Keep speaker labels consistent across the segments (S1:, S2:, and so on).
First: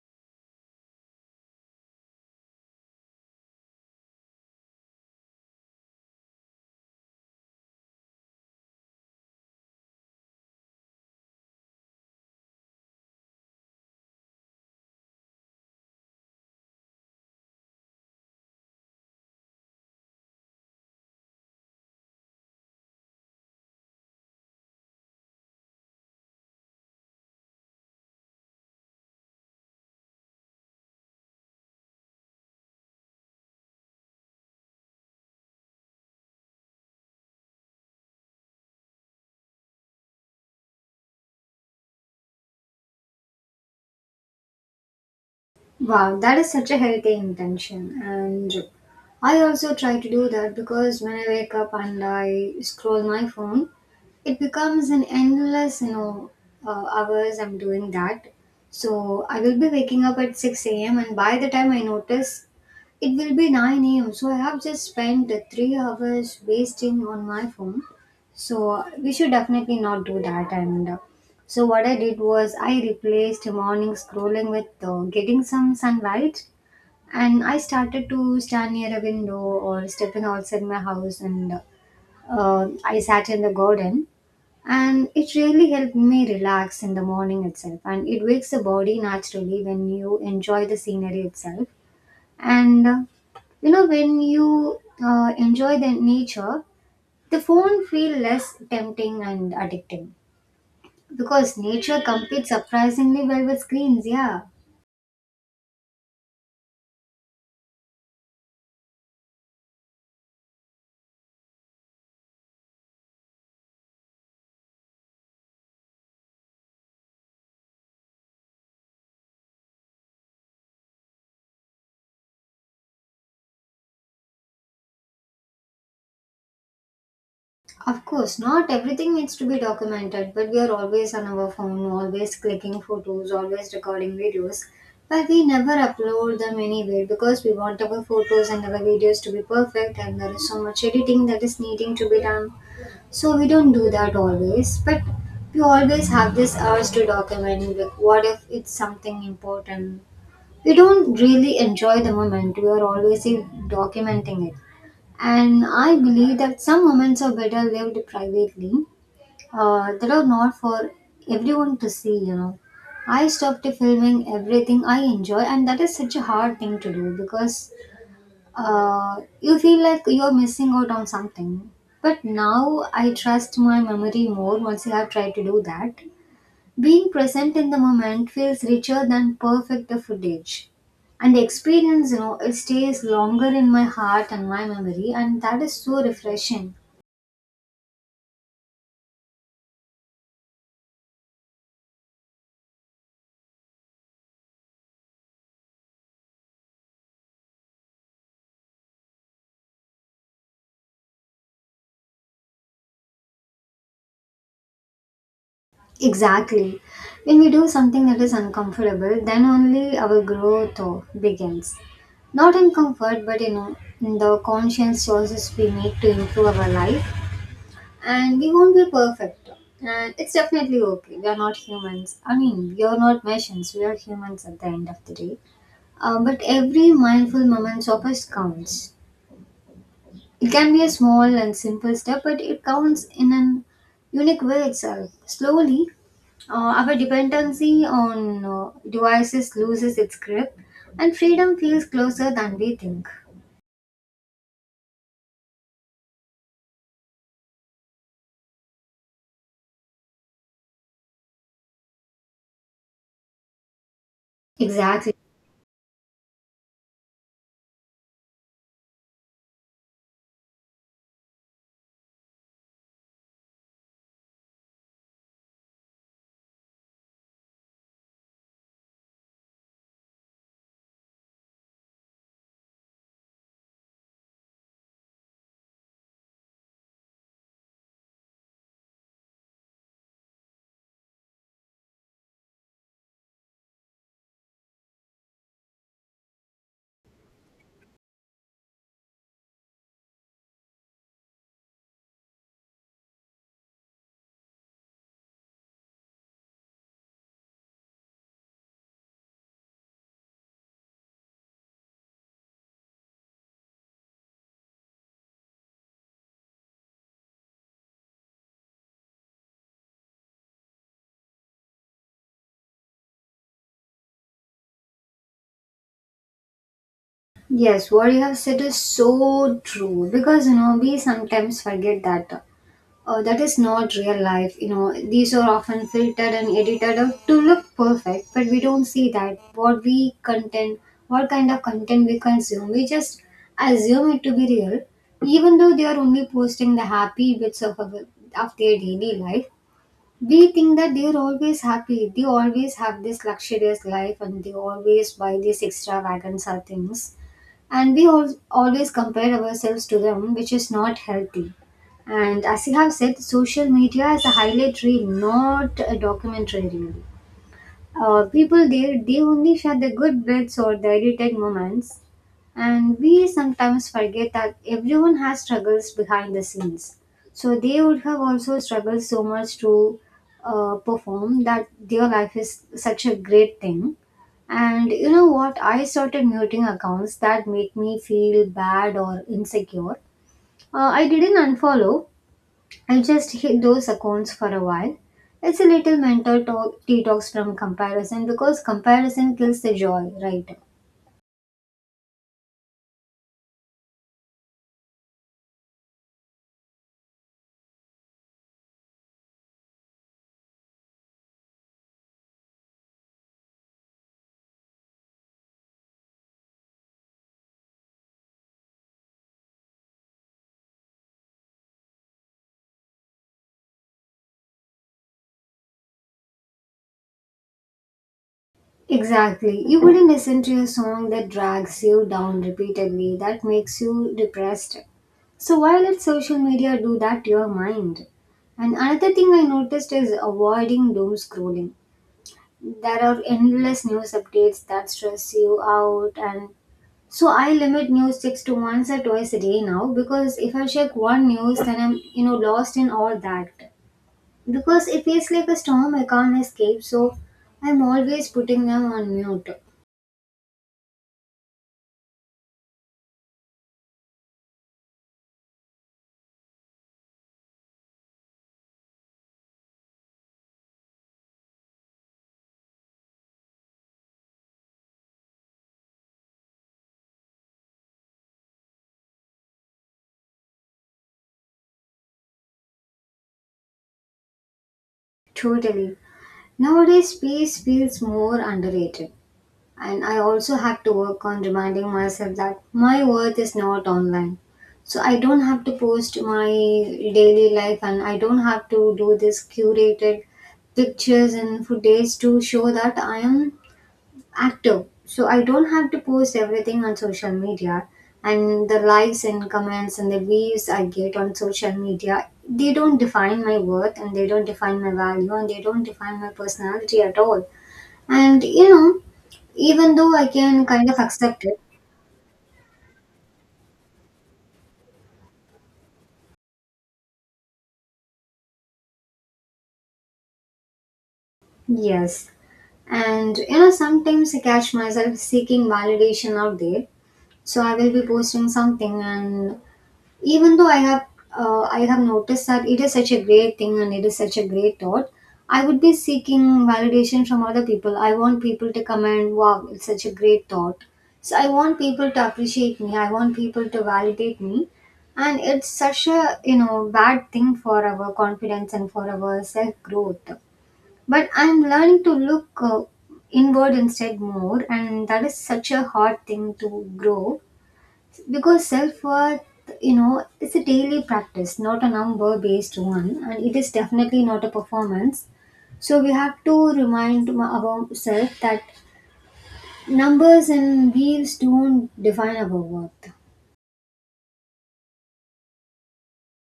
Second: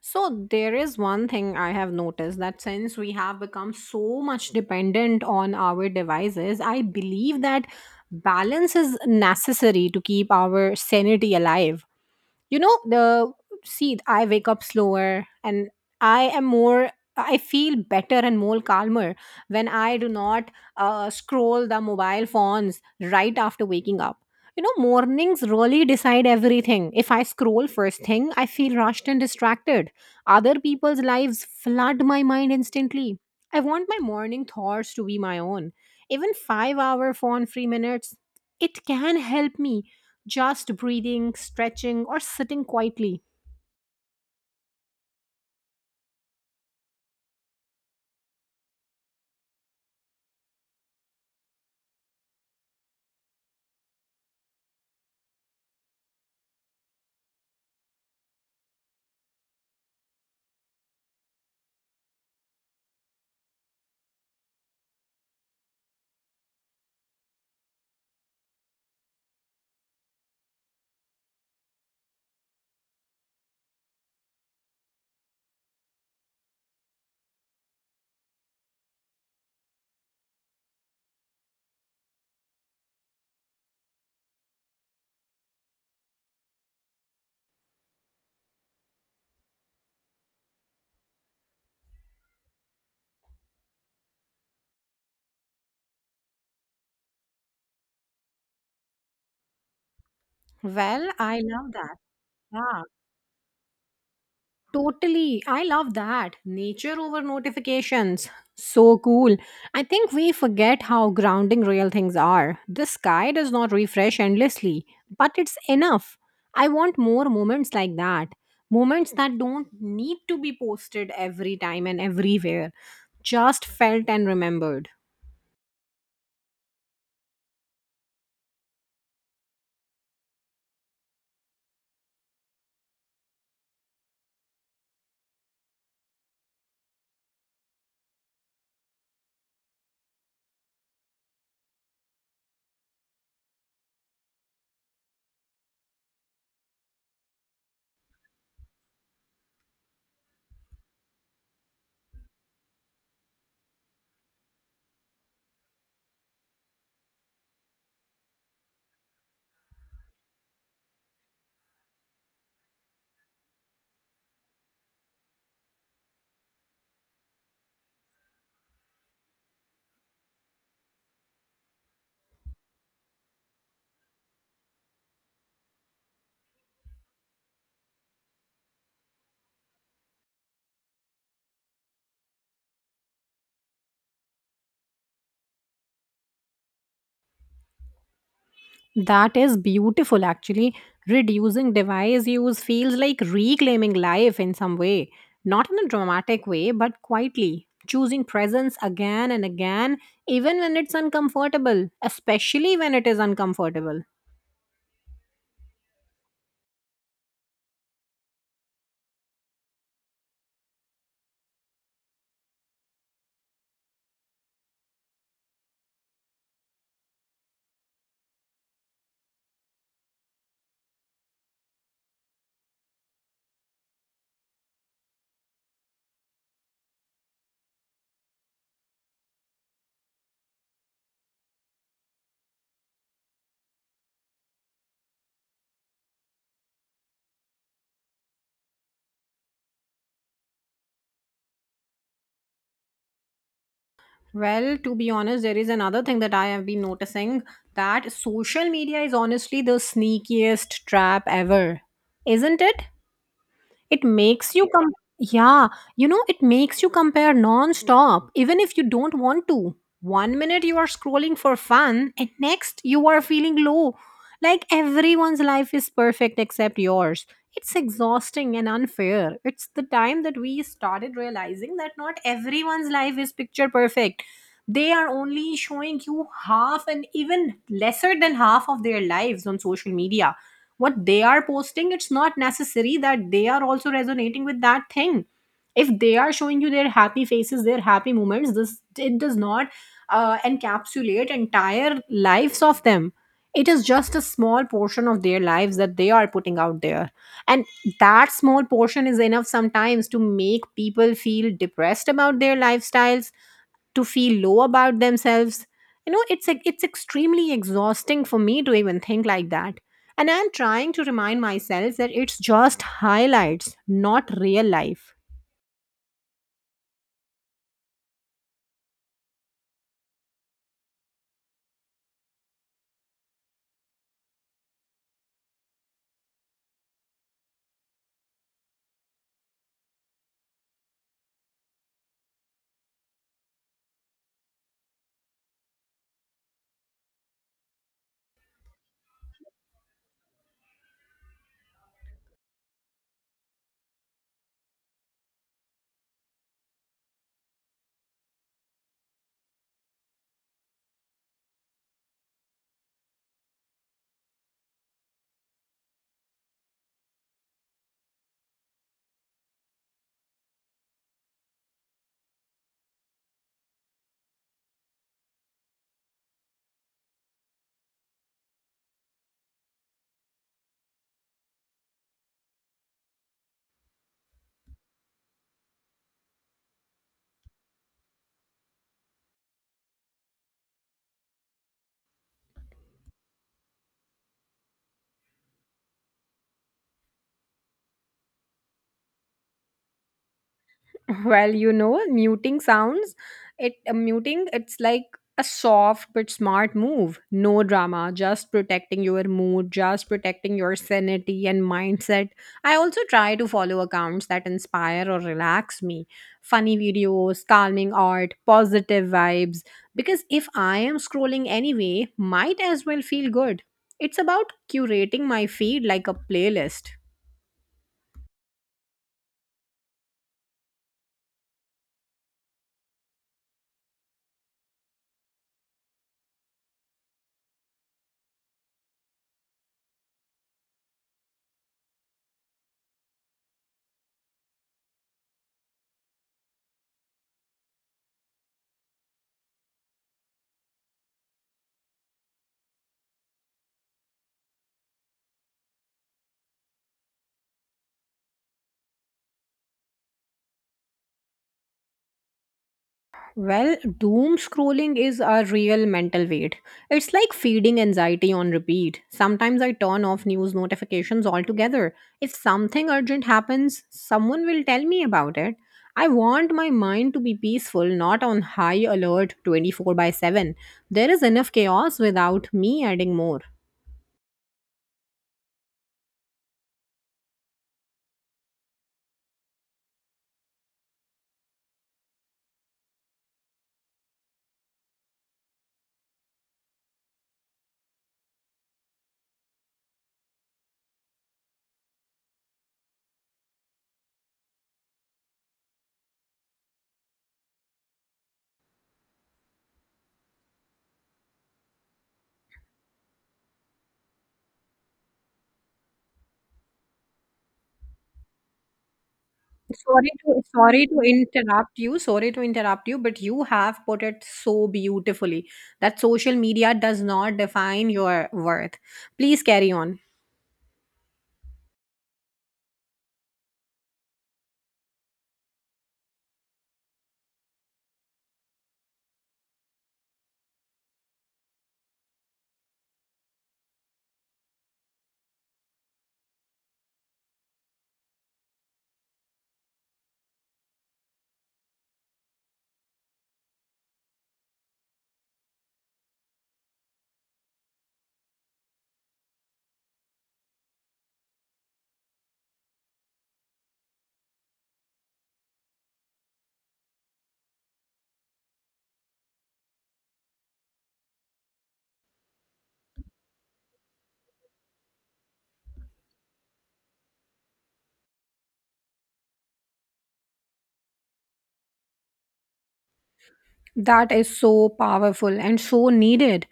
S1: So there is one thing I have noticed that since we have become so much dependent on our devices, I believe that balance is necessary to keep our sanity alive. You know the See I wake up slower and i am more I feel better and more calmer when I do not scroll the mobile phones right after waking up. Mornings really decide everything. If I scroll first thing, I feel rushed and distracted. Other people's lives flood my mind instantly. I want my morning thoughts to be my own. Even 5-hour phone free minutes, it can help me. Just breathing, stretching, or sitting quietly.
S2: Wow, that is such a healthy intention. And I also try to do that because when I wake up and I scroll my phone, it becomes an endless hours I'm doing that. So I will be waking up at 6 a.m. and by the time I notice, it will be 9 a.m. So I have just spent 3 hours wasting on my phone. So we should definitely not do that. And so what I did was I replaced morning scrolling with getting some sunlight and I started to stand near a window or stepping outside my house and I sat in the garden, and it really helped me relax in the morning itself, and it wakes the body naturally when you enjoy the scenery itself. And uh, you know when you uh, enjoy the nature, the phone feel less tempting and addicting
S1: Well, I
S2: because
S1: love that.
S2: nature competes
S1: Yeah.
S2: surprisingly well with screens, yeah.
S1: Totally. I love that. Nature over notifications. So cool. I think we forget how grounding real things are. The sky does not refresh endlessly, but it's enough. I want more moments like that. Moments that don't need to be posted every time and everywhere, just felt and remembered.
S2: Of course, not everything needs to be documented, but we are always on our phone, always clicking photos, always recording videos. But we never upload them anywhere because we want our photos and our videos to be perfect, and there is so much editing that is needing to be done. So we don't do that always, but we always have this urge to document. Like, what if it's something important? We don't really enjoy the moment, we are always documenting it. And I believe that some moments are better lived privately, that are not for everyone to see. I stopped filming everything I enjoy, and that is such a hard thing to do because you feel like you're missing out on something. But now I trust my memory more once I have tried to do that. Being present in the moment feels richer than perfect the footage. And the experience, it stays longer in my heart and my memory, and that is so refreshing.
S1: That is beautiful, actually. Reducing device use feels like reclaiming life in some way. Not in a dramatic way, but quietly. Choosing presence again and again, even when it's uncomfortable, especially when it is uncomfortable.
S2: Exactly. When we do something that is uncomfortable, then only our growth begins. Not in comfort, but in the conscious choices we make to improve our life. And we won't be perfect. And it's definitely okay. We are not humans. I mean, we are not machines. We are humans at the end of the day. But every mindful moment of us counts. It can be a small and simple step, but it counts in an unique way itself. Slowly, uh, our dependency on devices loses its grip, and freedom feels closer than we think.
S1: Well, to be honest, there is another thing that I have been noticing that social media is honestly the sneakiest trap ever, isn't it? It makes you com-
S2: Exactly.
S1: yeah, it makes you compare non-stop even if you don't want to. One minute you are scrolling for fun and next you are feeling low. Like everyone's life is perfect except yours. It's exhausting and unfair. It's the time that we started realizing that not everyone's life is picture perfect. They are only showing you half and even lesser than half of their lives on social media. What they are posting, it's not necessary that they are also resonating with that thing. If they are showing you their happy faces, their happy moments, this, it does not encapsulate entire lives of them. It is just a small portion of their lives that they are putting out there, and that small portion is enough sometimes to make people feel depressed about their lifestyles, to feel low about themselves. It's extremely exhausting for me to even think like that, and I'm trying to remind myself that it's just highlights, not real life.
S2: Yes, what you have said is so true because you know we sometimes forget that that is not real life. You know, these are often filtered and edited out to look perfect, but we don't see that. What we content, what kind of content we consume, we just assume it to be real, even though they are only posting the happy bits of their daily life. We think that they are always happy. They always have this luxurious life, and they always buy these extravagant things, and we always compare ourselves to them, which is not healthy. And as you have said, social media is a highlight reel, not a documentary reel. People there they only share the good bits or the edited moments, and we sometimes forget that everyone has struggles behind the scenes. So they would have also struggled so much to perform that their life is such a great thing. And you know what? I started muting accounts that make me feel bad or insecure. I didn't unfollow, I just hid those accounts for a while. It's a little mental talk, detox from comparison because comparison kills the joy, right?
S1: Well, muting sounds, it's like a soft but smart move. No drama, just protecting your mood, just protecting your sanity and mindset. I also try to follow accounts that inspire or relax me. Funny videos, calming art, positive vibes, because if I am scrolling anyway, might as well feel good. It's about curating my feed like a playlist.
S2: Exactly. You wouldn't listen to a song that drags you down repeatedly, that makes you depressed. So why let social media do that to your mind? And another thing I noticed is avoiding doom scrolling. There are endless news updates that stress you out, and so I limit news sticks to once or twice a day now because if I check one news then I'm lost in all that. Because it feels like a storm I can't escape, so I'm always putting them on mute.
S1: Well, doom scrolling is a real mental weight. It's like feeding anxiety on repeat. Sometimes I turn off news notifications altogether. If something urgent happens, someone will tell me about it. I want my mind to be peaceful, not on high alert 24/7. There is enough chaos without me adding more.
S2: Totally. Nowadays, peace feels more underrated. And I also have to work on reminding myself that my worth is not online. So I don't have to post my daily life and I don't have to do this curated pictures and footage to show that I am active, so I don't have to post everything on social media, and the likes and comments and the views I get on social media, they don't define my worth and they don't define my value and they don't define my personality at all. And you know, even
S1: Sorry
S2: though I
S1: to
S2: can
S1: sorry
S2: kind of
S1: to
S2: accept it,
S1: interrupt you. Sorry to interrupt you, but you have put it so beautifully that social media does not define your worth. Please carry on.
S2: yes. And you know, sometimes I catch myself seeking validation out there, so I will be posting something, and even though I have noticed that it is such a great thing and it is such a great thought, I would be seeking validation from other people. I want people to come and wow, it's such a great thought. So I want people to appreciate me. I want people to validate me, and it's such a bad thing for our confidence and for our self growth. But I'm learning to look inward instead more, and that is such a hard thing to grow because self-worth, you know, it's a daily practice, not a number based one, and it is definitely not a performance. So we have to remind ourselves that numbers and wheels don't define our worth.
S1: That is so powerful and so needed.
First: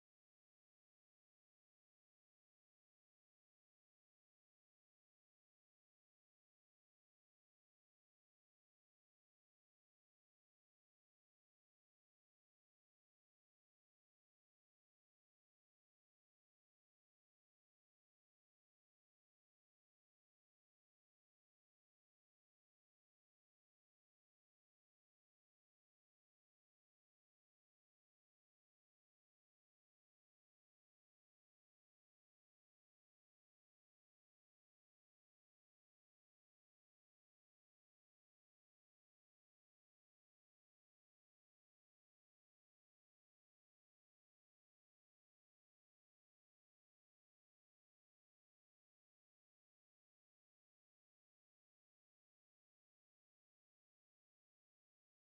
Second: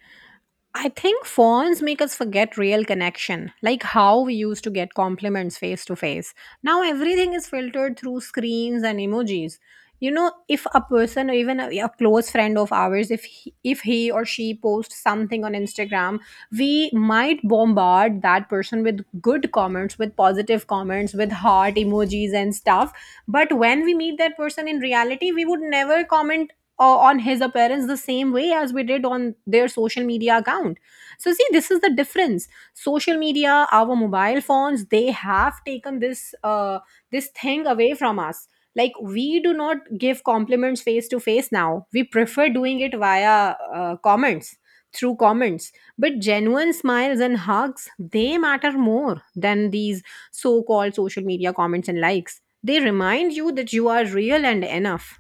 S1: I think phones make us forget real connection, like how we used to get compliments face to face. Now everything is filtered through screens and emojis. If a person or even a close friend of ours, if he or she posts something on Instagram, we might bombard that person with good comments, with positive comments, with heart emojis and stuff. But when we meet that person in reality, we would never comment on his appearance the same way as we did on their social media account. So see, this is the difference. Social media, our mobile phones, they have taken this thing away from us. Like, we do not give compliments face to face now. We prefer doing it via comments, through comments. But genuine smiles and hugs, they matter more than these so called social media comments and likes. They remind you that you are real and enough.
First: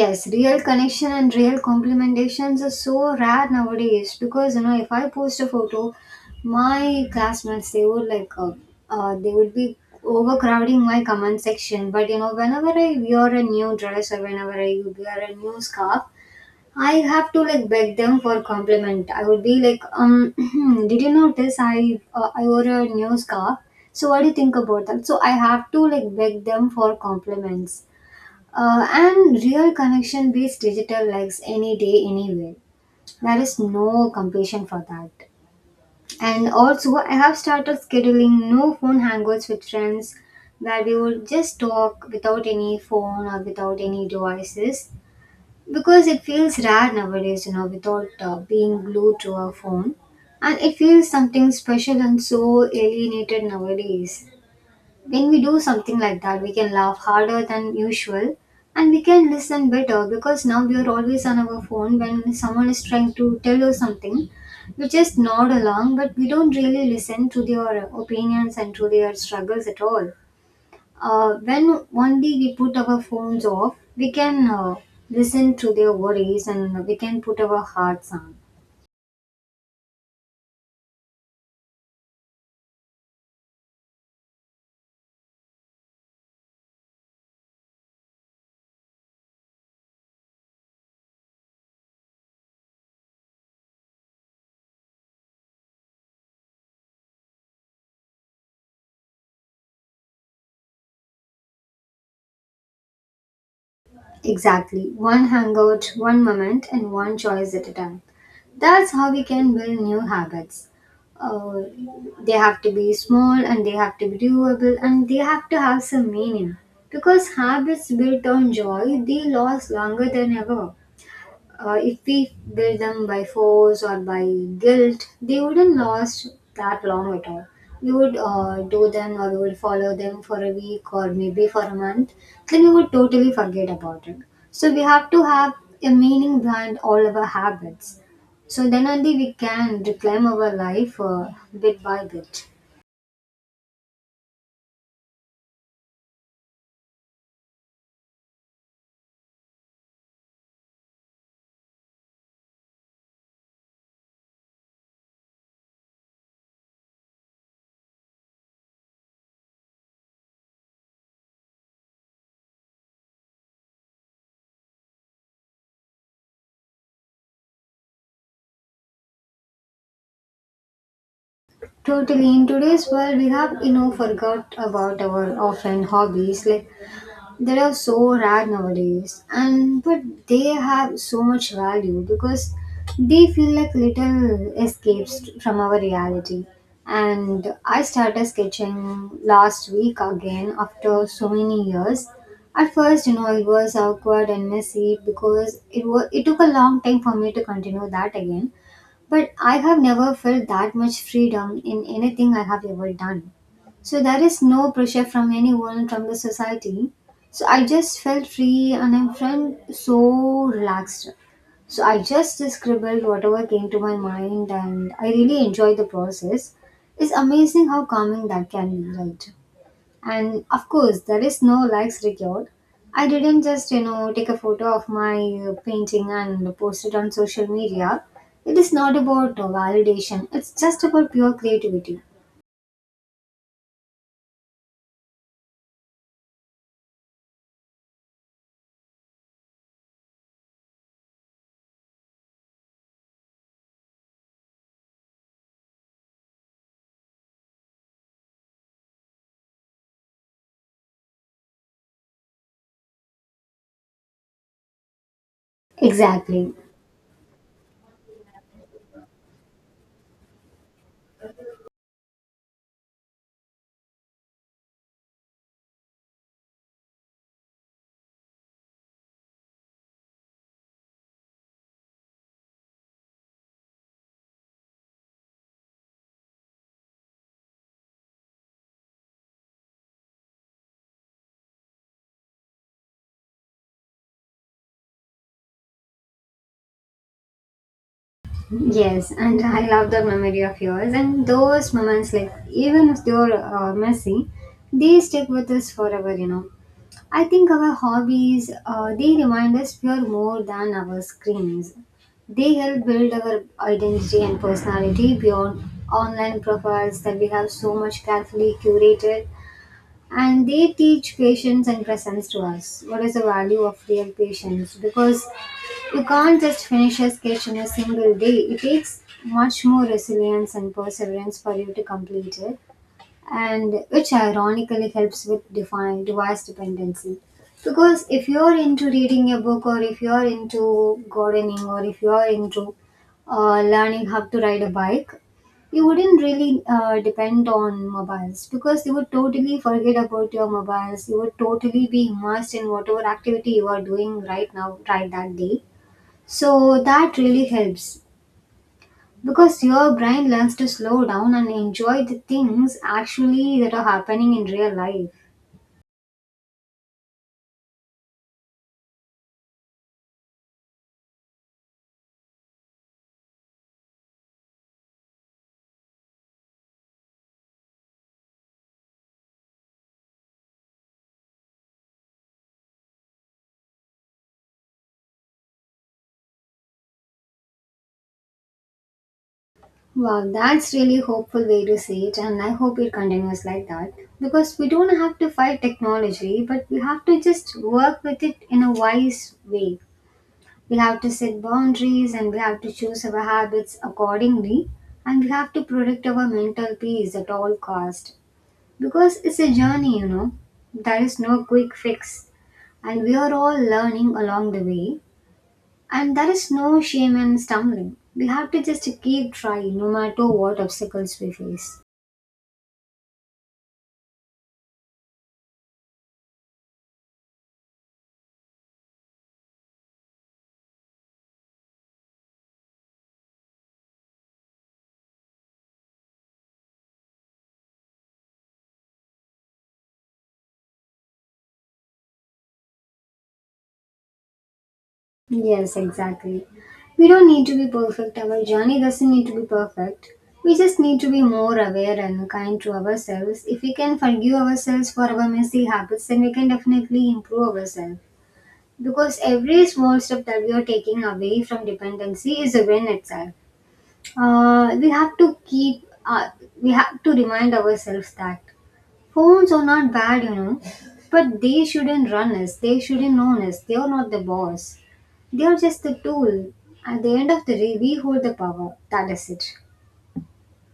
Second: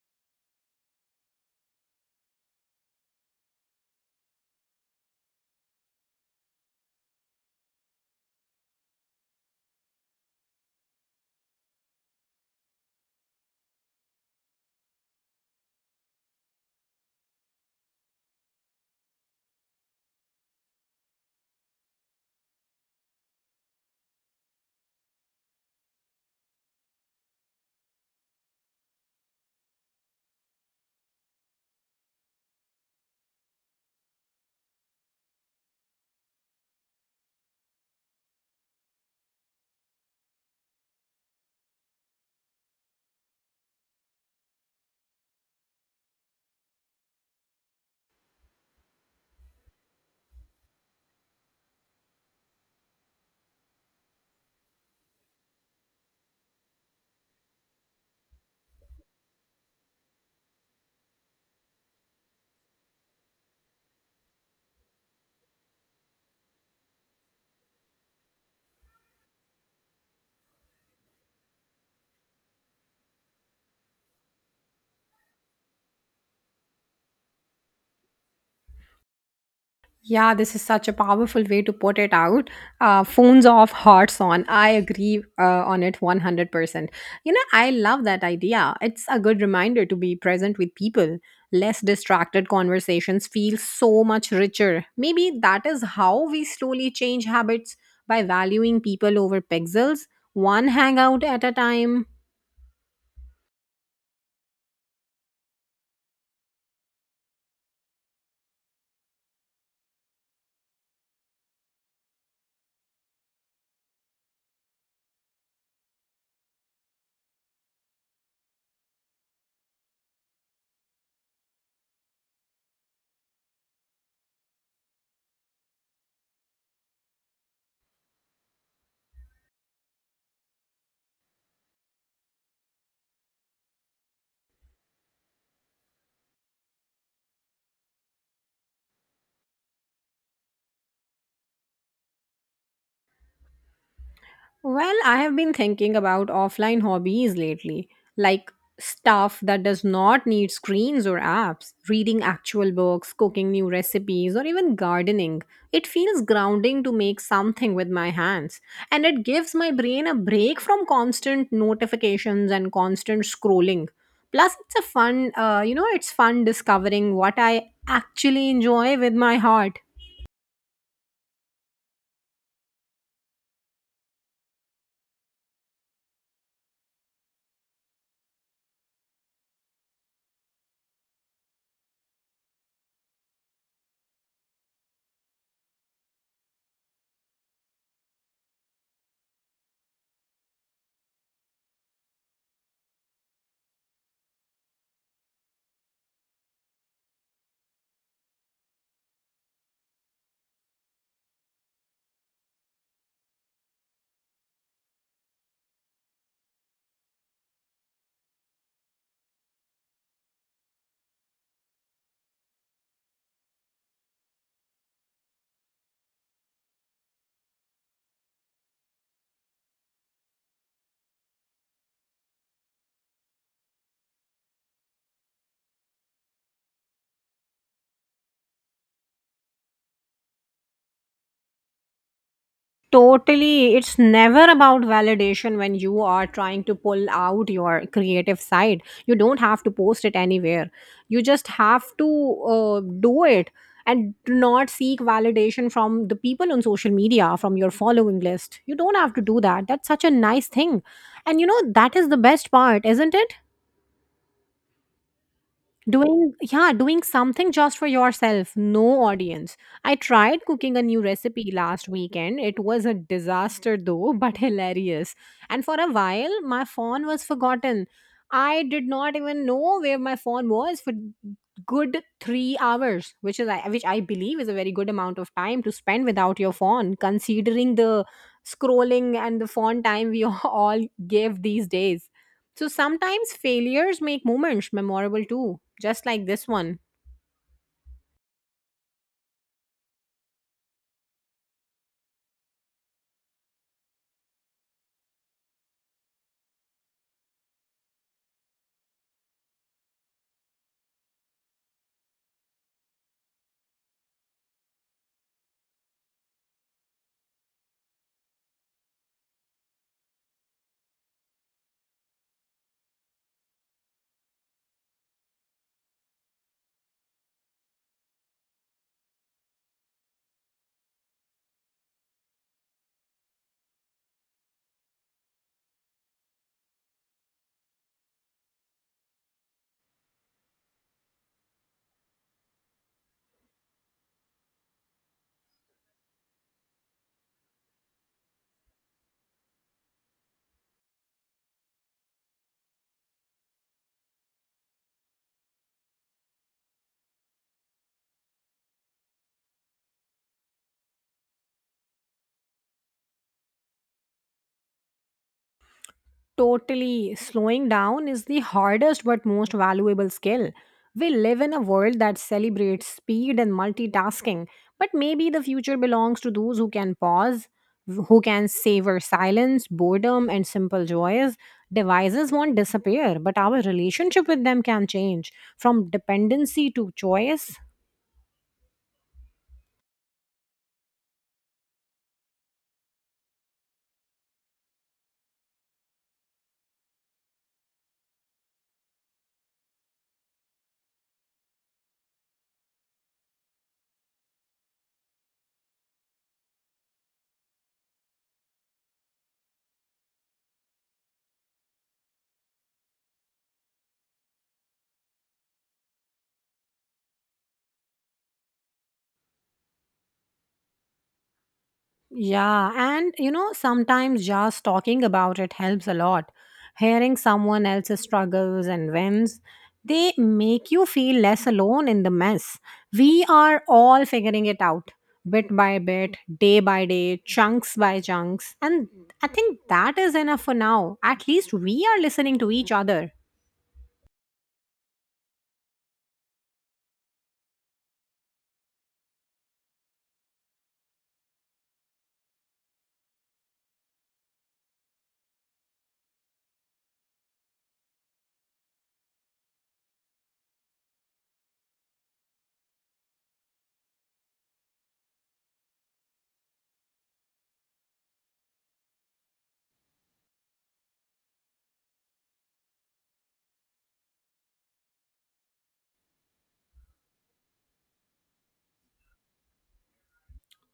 S2: Yes, real connection and real complimentations are so rare nowadays because you know if I post a photo, my classmates they would like they would be overcrowding my comment section. But you know whenever I wear a new dress or whenever I wear a new scarf, I have to like beg them for compliment. I would be like, did you notice I wore a new scarf? So what do you think about that? So I have to like beg them for compliments. And real connection beats digital likes any day, anywhere. There is no compassion for that. And also, I have started scheduling no phone hangouts with friends where we would just talk without any phone or without any devices because it feels rare nowadays, you know, without being glued to a phone. And it feels something special and so alienated nowadays. When we do something like that, we can laugh harder than usual and we can listen better because now we are always on our phone when someone is trying to tell us something. We just nod along, but we don't really listen to their opinions and to their struggles at all. When only we put our phones off, we can listen to their worries and we can put our hearts on.
S1: Yeah, this is such a powerful way to put it out. Phones off, hearts on. I agree on it 100%. I love that idea. It's a good reminder to be present with people. Less distracted conversations feel so much richer. Maybe that is how we slowly change habits by valuing people over pixels, one hangout at a time.
S2: Exactly. One hangout, one moment, and one choice at a time. That's how we can build new habits. Uh, they have to be small and they have to be doable and they have to have some meaning. Because habits built on joy, they last longer than ever. If we build them by force or by guilt, they wouldn't last that long at all. We would do them or we would follow them for a week or maybe for a month, then we would totally forget about it. So we have to have a meaning behind all of our habits. So then only we can reclaim our life bit by bit.
S1: Well, I have been thinking about offline hobbies lately, like stuff that does not need screens or apps, reading actual books, cooking new recipes, or even gardening. It feels grounding to make something with my hands, and it gives my brain a break from constant notifications and constant scrolling. Plus, it's a fun, you know, it's fun discovering what I actually enjoy with my heart.
S2: Totally. In today's world, we have, you know, forgot about our often hobbies. Like, they are so rare nowadays, and but they have so much value because they feel like little escapes from our reality. And I started sketching last week again after so many years. At first, you know, it was awkward and messy because it was it took a long time for me to continue that again. But I have never felt that much freedom in anything I have ever done. So there is no pressure from anyone from the society. So I just felt free and I'm friend so relaxed. So I just scribbled whatever came to my mind and I really enjoyed the process. It's amazing how calming that can be, right? And of course, there is no likes required. I didn't just, you know, take a photo of my painting and post it on social media. It is not about validation, it's just about pure creativity.
S1: Totally, it's never about validation when you are trying to pull out your creative side. You don't have to post it anywhere. You just have to do it and do not seek validation from the people on social media, from your following list. You don't have to do that. That's such a nice thing. And that is the best part, isn't it? Doing
S2: Exactly.
S1: Yeah, doing something just for yourself, no audience. I tried cooking a new recipe last weekend. It was a disaster though, but hilarious. And for a while my phone was forgotten. I did not even know where my phone was for good 3 hours, which I believe is a very good amount of time to spend without your phone considering the scrolling and the phone time we all give these days. So sometimes failures make moments memorable too, just like this one.
S2: Yes, and I love that memory of yours. And those moments, like even if they're messy, they stick with us forever. You know, I think our hobbies they remind us we are more than our screens. They help build our identity and personality beyond online profiles that we have so much carefully curated, and they teach patience and presence to us. What is the value of real patience? Because you can't just finish a sketch in a single day. It takes much more resilience and perseverance for you to complete it, and which ironically helps with define device dependency, because if you're into reading a book, or if you're into gardening, or if you're into learning how to ride a bike, you wouldn't really depend on mobiles, because you would totally forget about your mobiles, you would totally be immersed in whatever activity you are doing right now, right, that day. So that really helps, because your brain learns to slow down and enjoy the things actually that are happening in real life.
S1: Totally, slowing down is the hardest but most valuable skill. We live in a world that celebrates speed and multitasking, but maybe the future belongs to those who can pause, who can savor silence, boredom, and simple joys. Devices won't disappear, but our relationship with them can change from dependency to choice.
S2: Wow, that's really hopeful way to see it, and I hope it continues like that. Because we don't have to fight technology, but we have to just work with it in a wise way. We have to set boundaries and we have to choose our habits accordingly, and we have to protect our mental peace at all cost. Because it's a journey. There is no quick fix, and we are all learning along the way, and there is no shame in stumbling. We have to just keep trying no matter what obstacles we face.
S1: Yeah, and sometimes just talking about it helps a lot. Hearing someone else's struggles and wins, they make you feel less alone in the mess. We are all figuring it out bit by bit, day by day, chunks by chunks. And I think that is enough for now. At least we are listening to each other.
S2: Yes, exactly. We don't need to be perfect, our journey doesn't need to be perfect. We just need to be more aware and kind to ourselves. If we can forgive ourselves for our messy habits, then we can definitely improve ourselves, because every small step that we are taking away from dependency is a win itself. Uh, we have to keep, uh, we have to remind ourselves that phones are not bad, but they shouldn't run us, they shouldn't own us, they are not the boss. They are just the tool. At the end of the day, we hold the power. That is it.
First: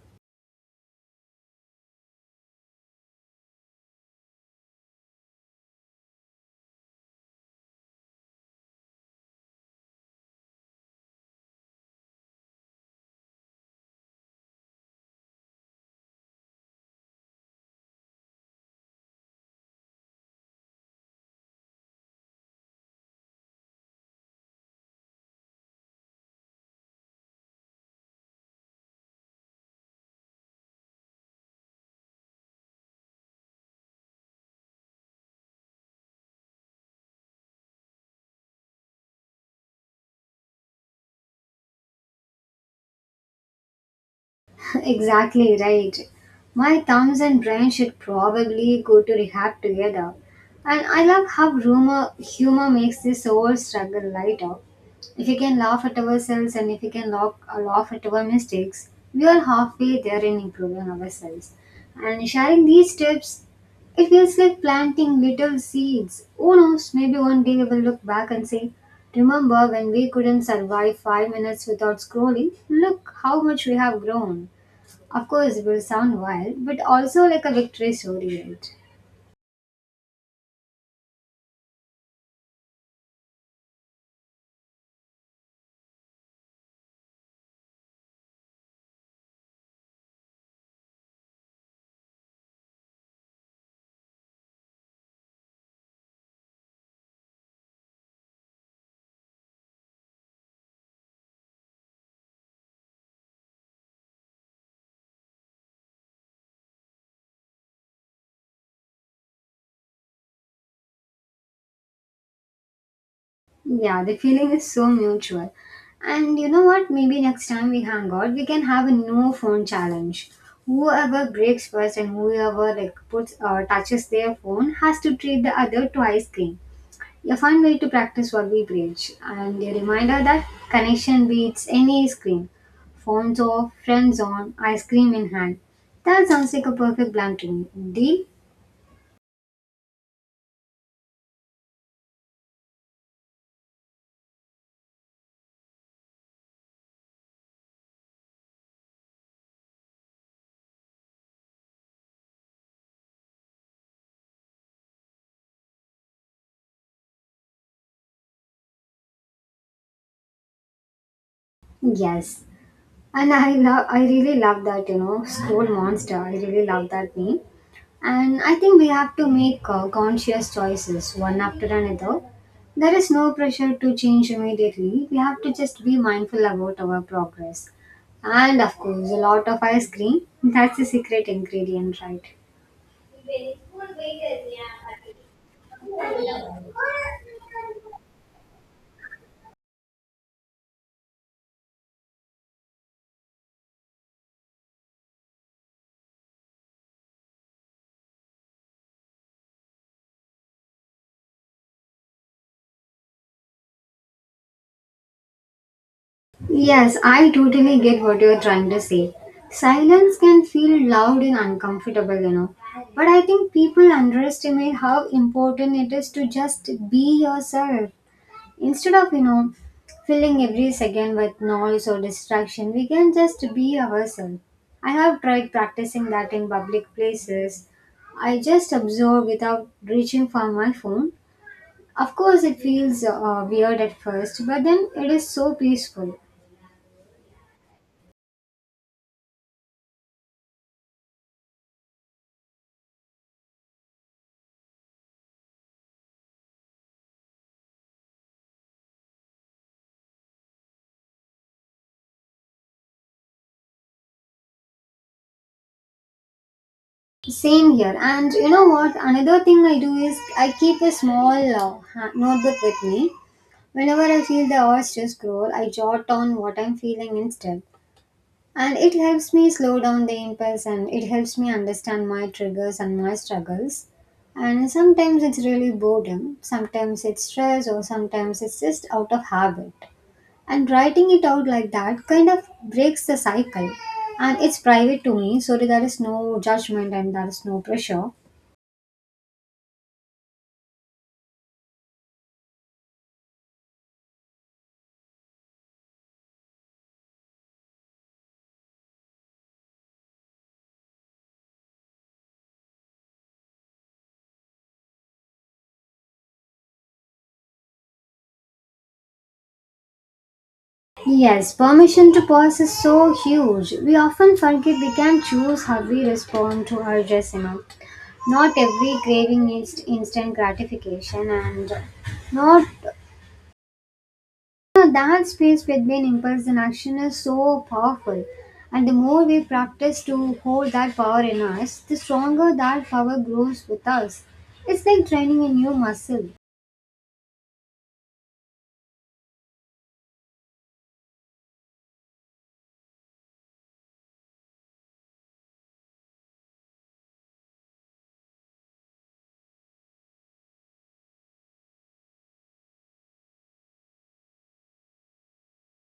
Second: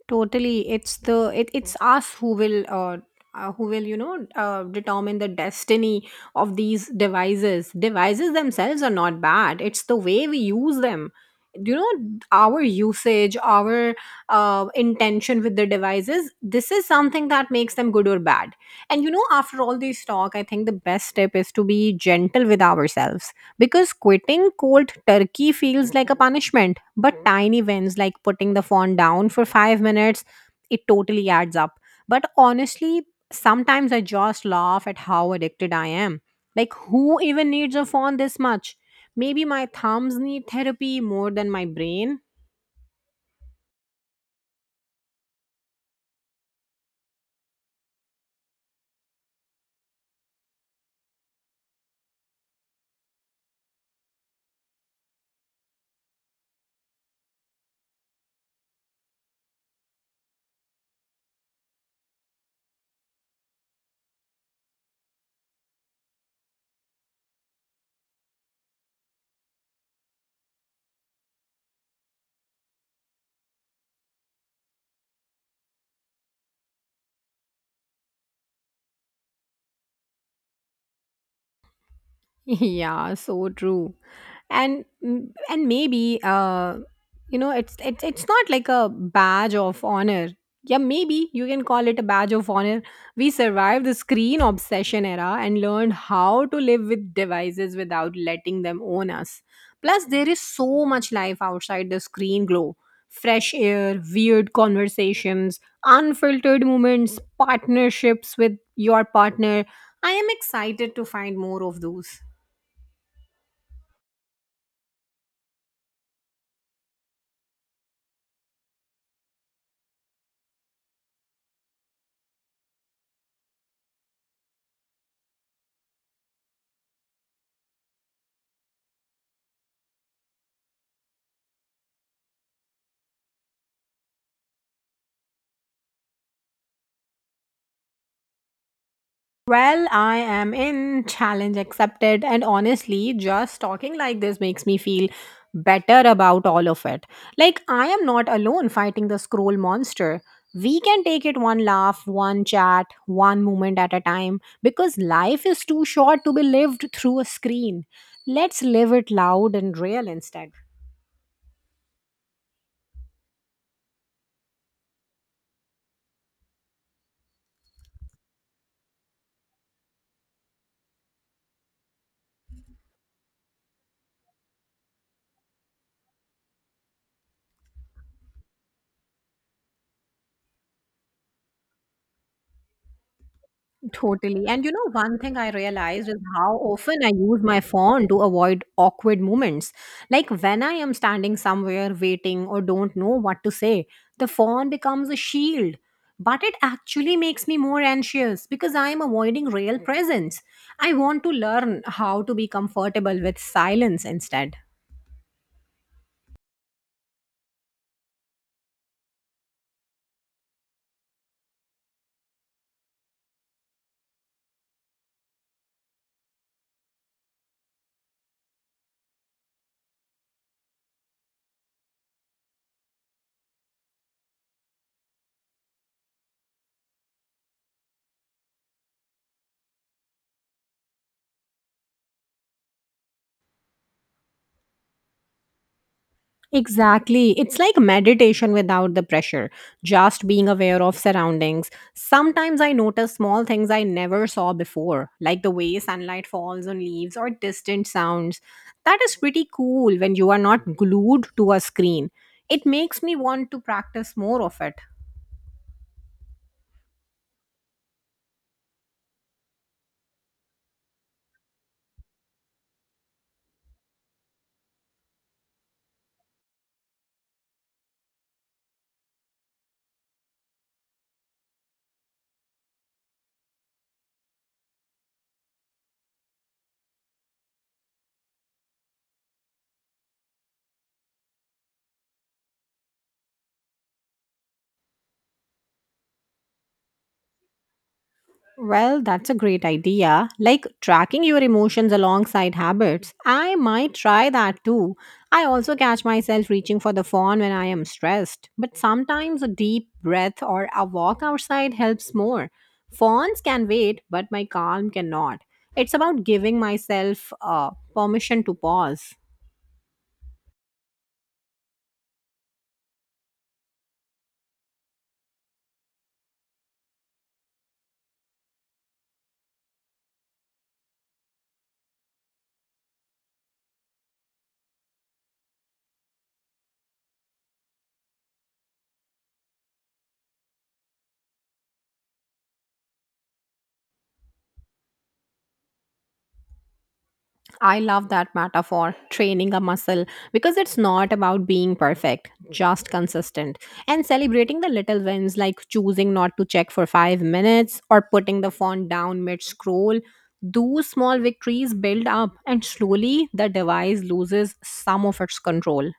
S1: Totally, it's us who will determine the destiny of these devices. Devices themselves are not bad. It's the way we use them. You know, our usage, our intention with the devices. This is something that makes them good or bad. And after all this talk, I think the best tip is to be gentle with ourselves, because quitting cold turkey feels like a punishment, but tiny wins like putting the phone down for 5 minutes, it totally adds up. But honestly, sometimes I just laugh at how addicted I am. Like, who even needs a phone this much? Maybe my thumbs need therapy more than my brain.
S2: Exactly right. My thumbs and brain should probably go to rehab together. And I love how humor makes this whole struggle lighter. If we can laugh at ourselves, and if we can laugh at our mistakes, we are halfway there in improving ourselves. And sharing these tips, it feels like planting little seeds. Who knows, maybe one day we will look back and say, "Remember when we couldn't survive 5 minutes without scrolling? Look how much we have grown." Of course, it will sound wild, but also like a victory story, right?
S1: Yeah, so true. And maybe it's not like a badge of honor. Yeah, maybe you can call it a badge of honor. We survived the screen obsession era and learned how to live with devices without letting them own us. Plus, there is so much life outside the screen glow. Fresh air, weird conversations, unfiltered moments, partnerships with your partner. I am excited to find more of those.
S2: Yeah, the feeling is so mutual. And you know what? Maybe next time we hang out, we can have a no phone challenge. Whoever breaks first and whoever like puts or touches their phone has to treat the other to ice cream. A fun way to practice what we preach, and a reminder that connection beats any screen. Phones off, friends on, ice cream in hand. That sounds like a perfect plan to me. Deal?
S1: Well, I am in, challenge accepted, and honestly, just talking like this makes me feel better about all of it. Like, I am not alone fighting the scroll monster. We can take it one laugh, one chat, one moment at a time, because life is too short to be lived through a screen. Let's live it loud and real instead.
S2: Yes. And I love, I really love that, School Monster. I really love that name. And I think we have to make conscious choices one after another. There is no pressure to change immediately. We have to just be mindful about our progress. And of course, a lot of ice cream. That's the secret ingredient, right?
S1: Totally. And one thing I realized is how often I use my phone to avoid awkward moments. Like when I am standing somewhere waiting or don't know what to say, the phone becomes a shield. But it actually makes me more anxious because I am avoiding real presence. I want to learn how to be comfortable with silence instead.
S2: Yes, I totally get what you're trying to say. Silence can feel loud and uncomfortable. But I think people underestimate how important it is to just be yourself. Instead of, filling every second with noise or distraction, we can just be ourselves. I have tried practicing that in public places. I just observe without reaching for my phone. Of course, it feels weird at first, but then it is so peaceful.
S1: Exactly. It's like meditation without the pressure, just being aware of surroundings. Sometimes I notice small things I never saw before, like the way sunlight falls on leaves or distant sounds. That is pretty cool when you are not glued to a screen. It makes me want to practice more of it.
S2: Same here. And you know what? Another thing I do is I keep a small notebook with me. Whenever I feel the urge to scroll, I jot down what I'm feeling instead. And it helps me slow down the impulse, and it helps me understand my triggers and my struggles. And sometimes it's really boredom, sometimes it's stress, or sometimes it's just out of habit. And writing it out like that kind of breaks the cycle. And it's private to me, so there is no judgment and there is no pressure.
S1: Well, that's a great idea. Like tracking your emotions alongside habits. I might try that too. I also catch myself reaching for the phone when I am stressed, but sometimes a deep breath or a walk outside helps more. Phones can wait, but my calm cannot. It's about giving myself permission to pause.
S2: Yes, permission to pause is so huge. We often forget we can choose how we respond to our dress. Not every craving needs instant gratification, and not that space between impulse and action is so powerful. And the more we practice to hold that power in us, the stronger that power grows with us. It's like training a new muscle.
S1: I love that metaphor, training a muscle, because it's not about being perfect, just consistent. And celebrating the little wins, like choosing not to check for 5 minutes or putting the font down mid scroll. Those small victories build up, and slowly the device loses some of its control.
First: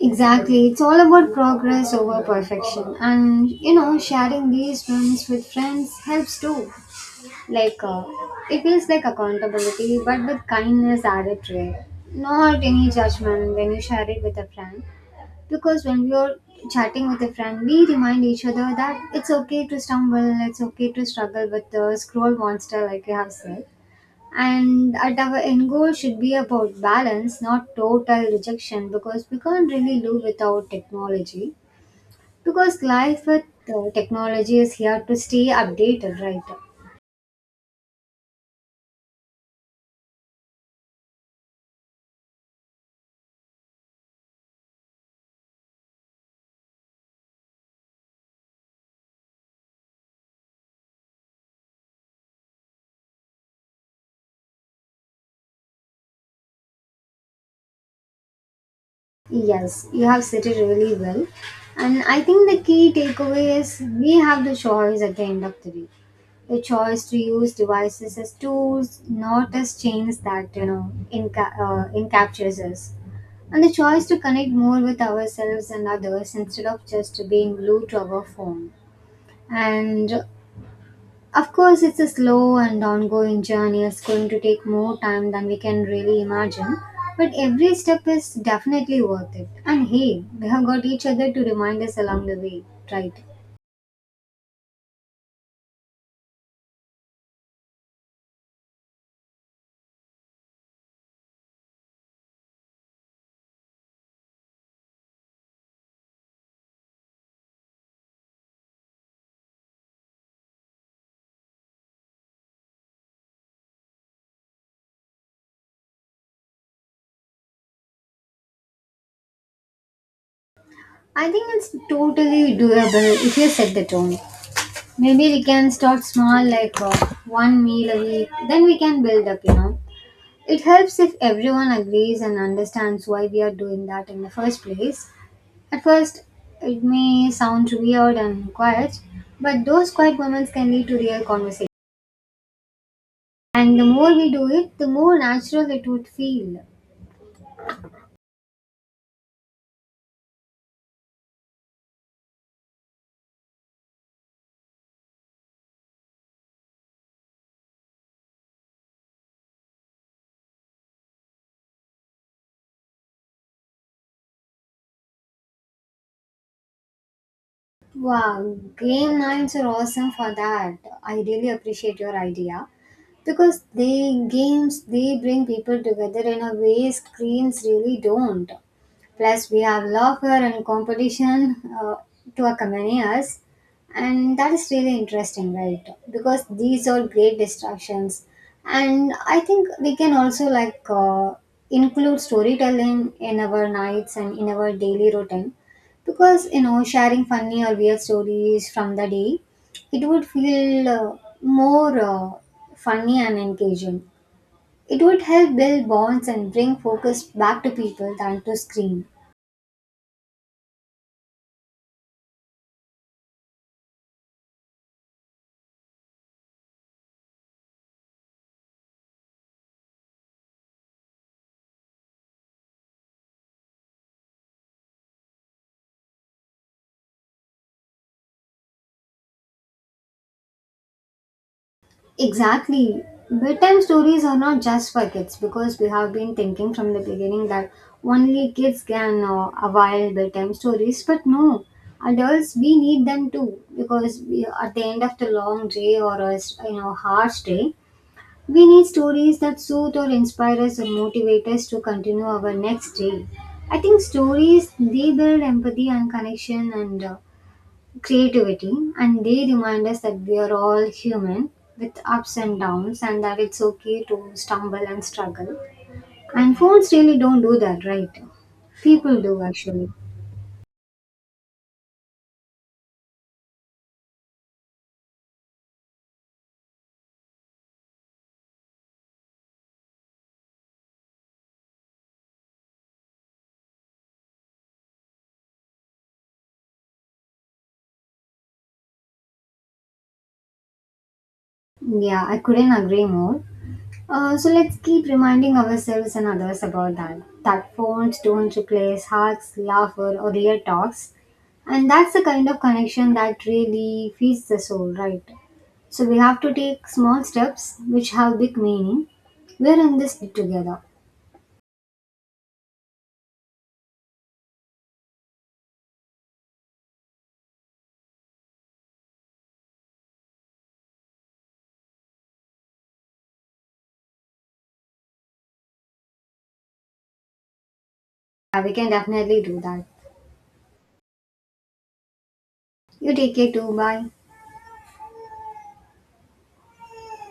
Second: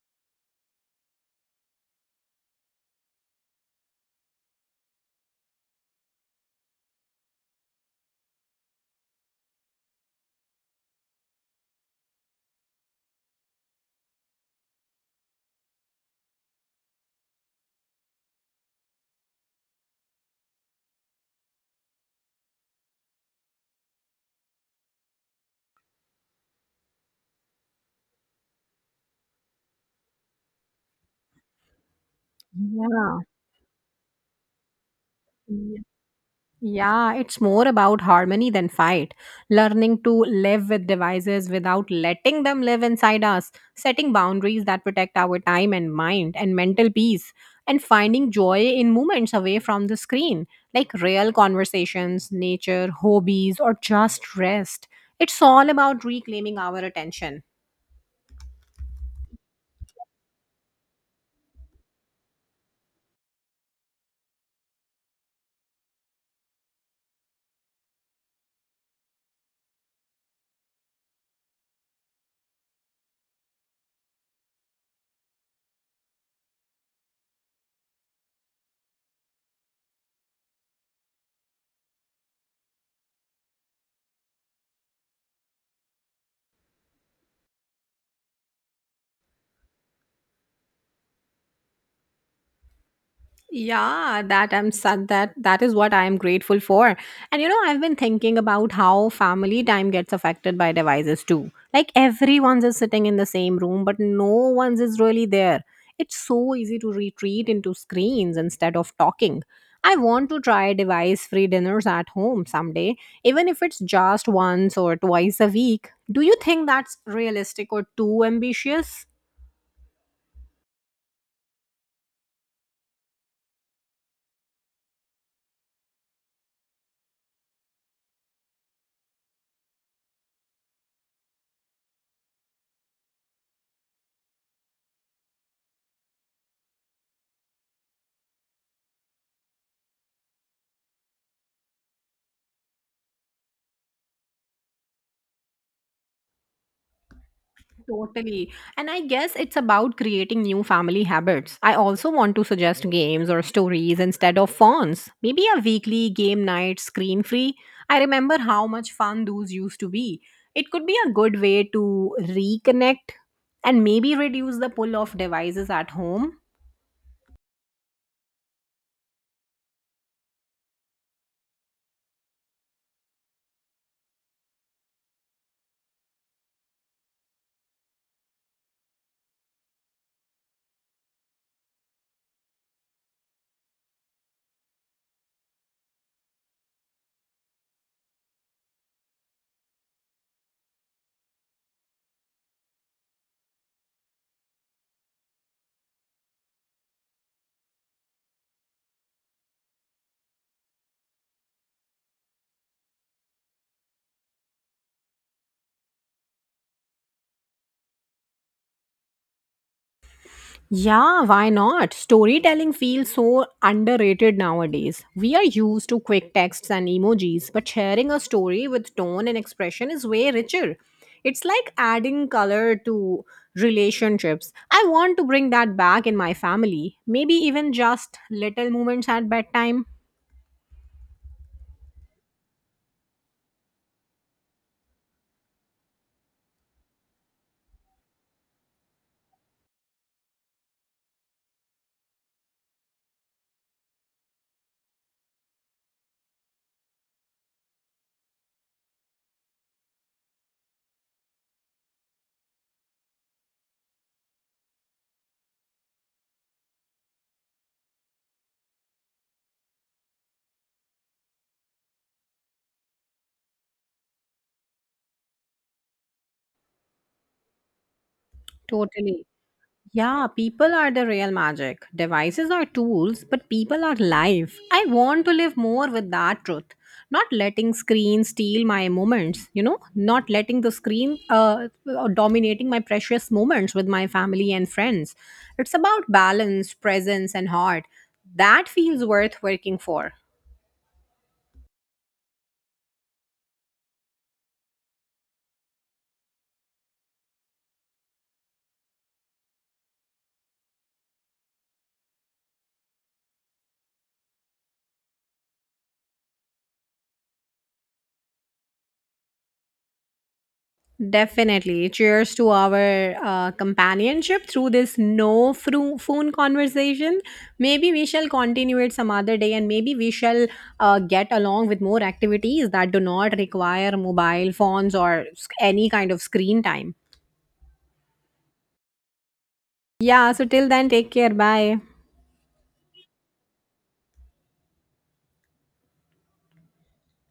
S2: Exactly. It's all about progress over perfection. And sharing these wins with friends helps too. Like, it feels like accountability, but with kindness added to it. Not any judgment when you share it with a friend. Because when we are chatting with a friend, we remind each other that it's okay to stumble, it's okay to struggle with the scroll monster, like you have said. And at our end goal should be about balance, not total rejection, because we can't really live without technology, because
S1: Yeah.
S2: life with technology is here to stay updated, right?
S1: Yeah, it's more about harmony than fight. Learning to live with devices without letting them live inside us, setting boundaries that protect our time and mind and mental peace, and finding joy in moments away from the screen, like real conversations, nature, hobbies, or just rest. It's all about reclaiming our attention.
S2: Yes, you have said it really well. And I think the key takeaway is we have the choice at the end of the day. The choice to use devices as tools, not as chains that encaptures us. And the choice to connect more with ourselves and others instead of just being glued to our phone. And of course, it's a slow and ongoing journey. It's going to take more time than we can really imagine. But every step is definitely worth it. And hey, we have got each other to remind us along the way, right?
S1: Yeah, that I'm sad that that is what I am grateful for. And I've been thinking about how family time gets affected by devices too. Like everyone's is sitting in the same room, but no one's is really there. It's so easy to retreat into screens instead of talking. I want to try device free dinners at home someday, even if it's just once or twice a week. Do you think that's realistic or too ambitious?
S2: I think it's totally doable if you set the tone. Maybe we can start small, like one meal a week, then we can build up. It helps if everyone agrees and understands why we are doing that in the first place. At first, it may sound weird and quiet, but those quiet moments can lead to real conversation. And the more we do it, the more natural it would feel.
S1: Totally. And I guess it's about creating new family habits. I also want to suggest games or stories instead of phones. Maybe a weekly game night screen free. I remember how much fun those used to be. It could be a good way to reconnect and maybe reduce the pull of devices at home.
S2: Wow, game nights are awesome for that. I really appreciate your idea, because they bring people together in a way screens really don't. Plus, we have laughter and competition to accompany us. And that is really interesting, right? Because these are great distractions. And I think we can also like include storytelling in our nights and in our daily routine, because sharing funny or weird stories from the day, it would feel more funny and engaging. It would help build bonds and bring focus back to people than to screen.
S1: Yeah, why not? Storytelling feels so underrated nowadays. We are used to quick texts and emojis, but sharing a story with tone and expression is way richer. It's like adding color to relationships. I want to bring that back in my family. Maybe even just little moments at bedtime.
S2: Exactly. Bedtime stories are not just for kids, because we have been thinking from the beginning that only kids can avail bedtime stories, but no, adults we need them too, because we, at the end of the long day or a harsh day, we need stories that soothe or inspire us or motivate us to continue our next day. I think stories they build empathy and connection and creativity, and they remind us that we are all human, with ups and downs, and that it's okay to stumble and struggle, and phones really don't do that, right? People
S1: Totally.
S2: do actually.
S1: Yeah, people are the real magic. Devices are tools, but people are life. I want to live more with that truth. Not letting screen steal my moments, not letting the screen dominating my precious moments with my family and friends. It's about balance, presence, and heart. That feels worth working for.
S2: Yeah, I couldn't agree more. So let's keep reminding ourselves and others about that. That phones don't replace hugs, laughter, or real talks. And that's the kind of connection that really feeds the soul, right? So we have to take small steps which have big meaning. We're in this together.
S1: Definitely. Cheers to our companionship through this no phone conversation. Maybe we shall continue it some other day, and maybe we shall get along with more activities that do not require mobile phones or any kind of screen time.
S2: Yeah, we can definitely do that.
S1: Yeah, so till then, take care. Bye.
S2: You take care too. Bye.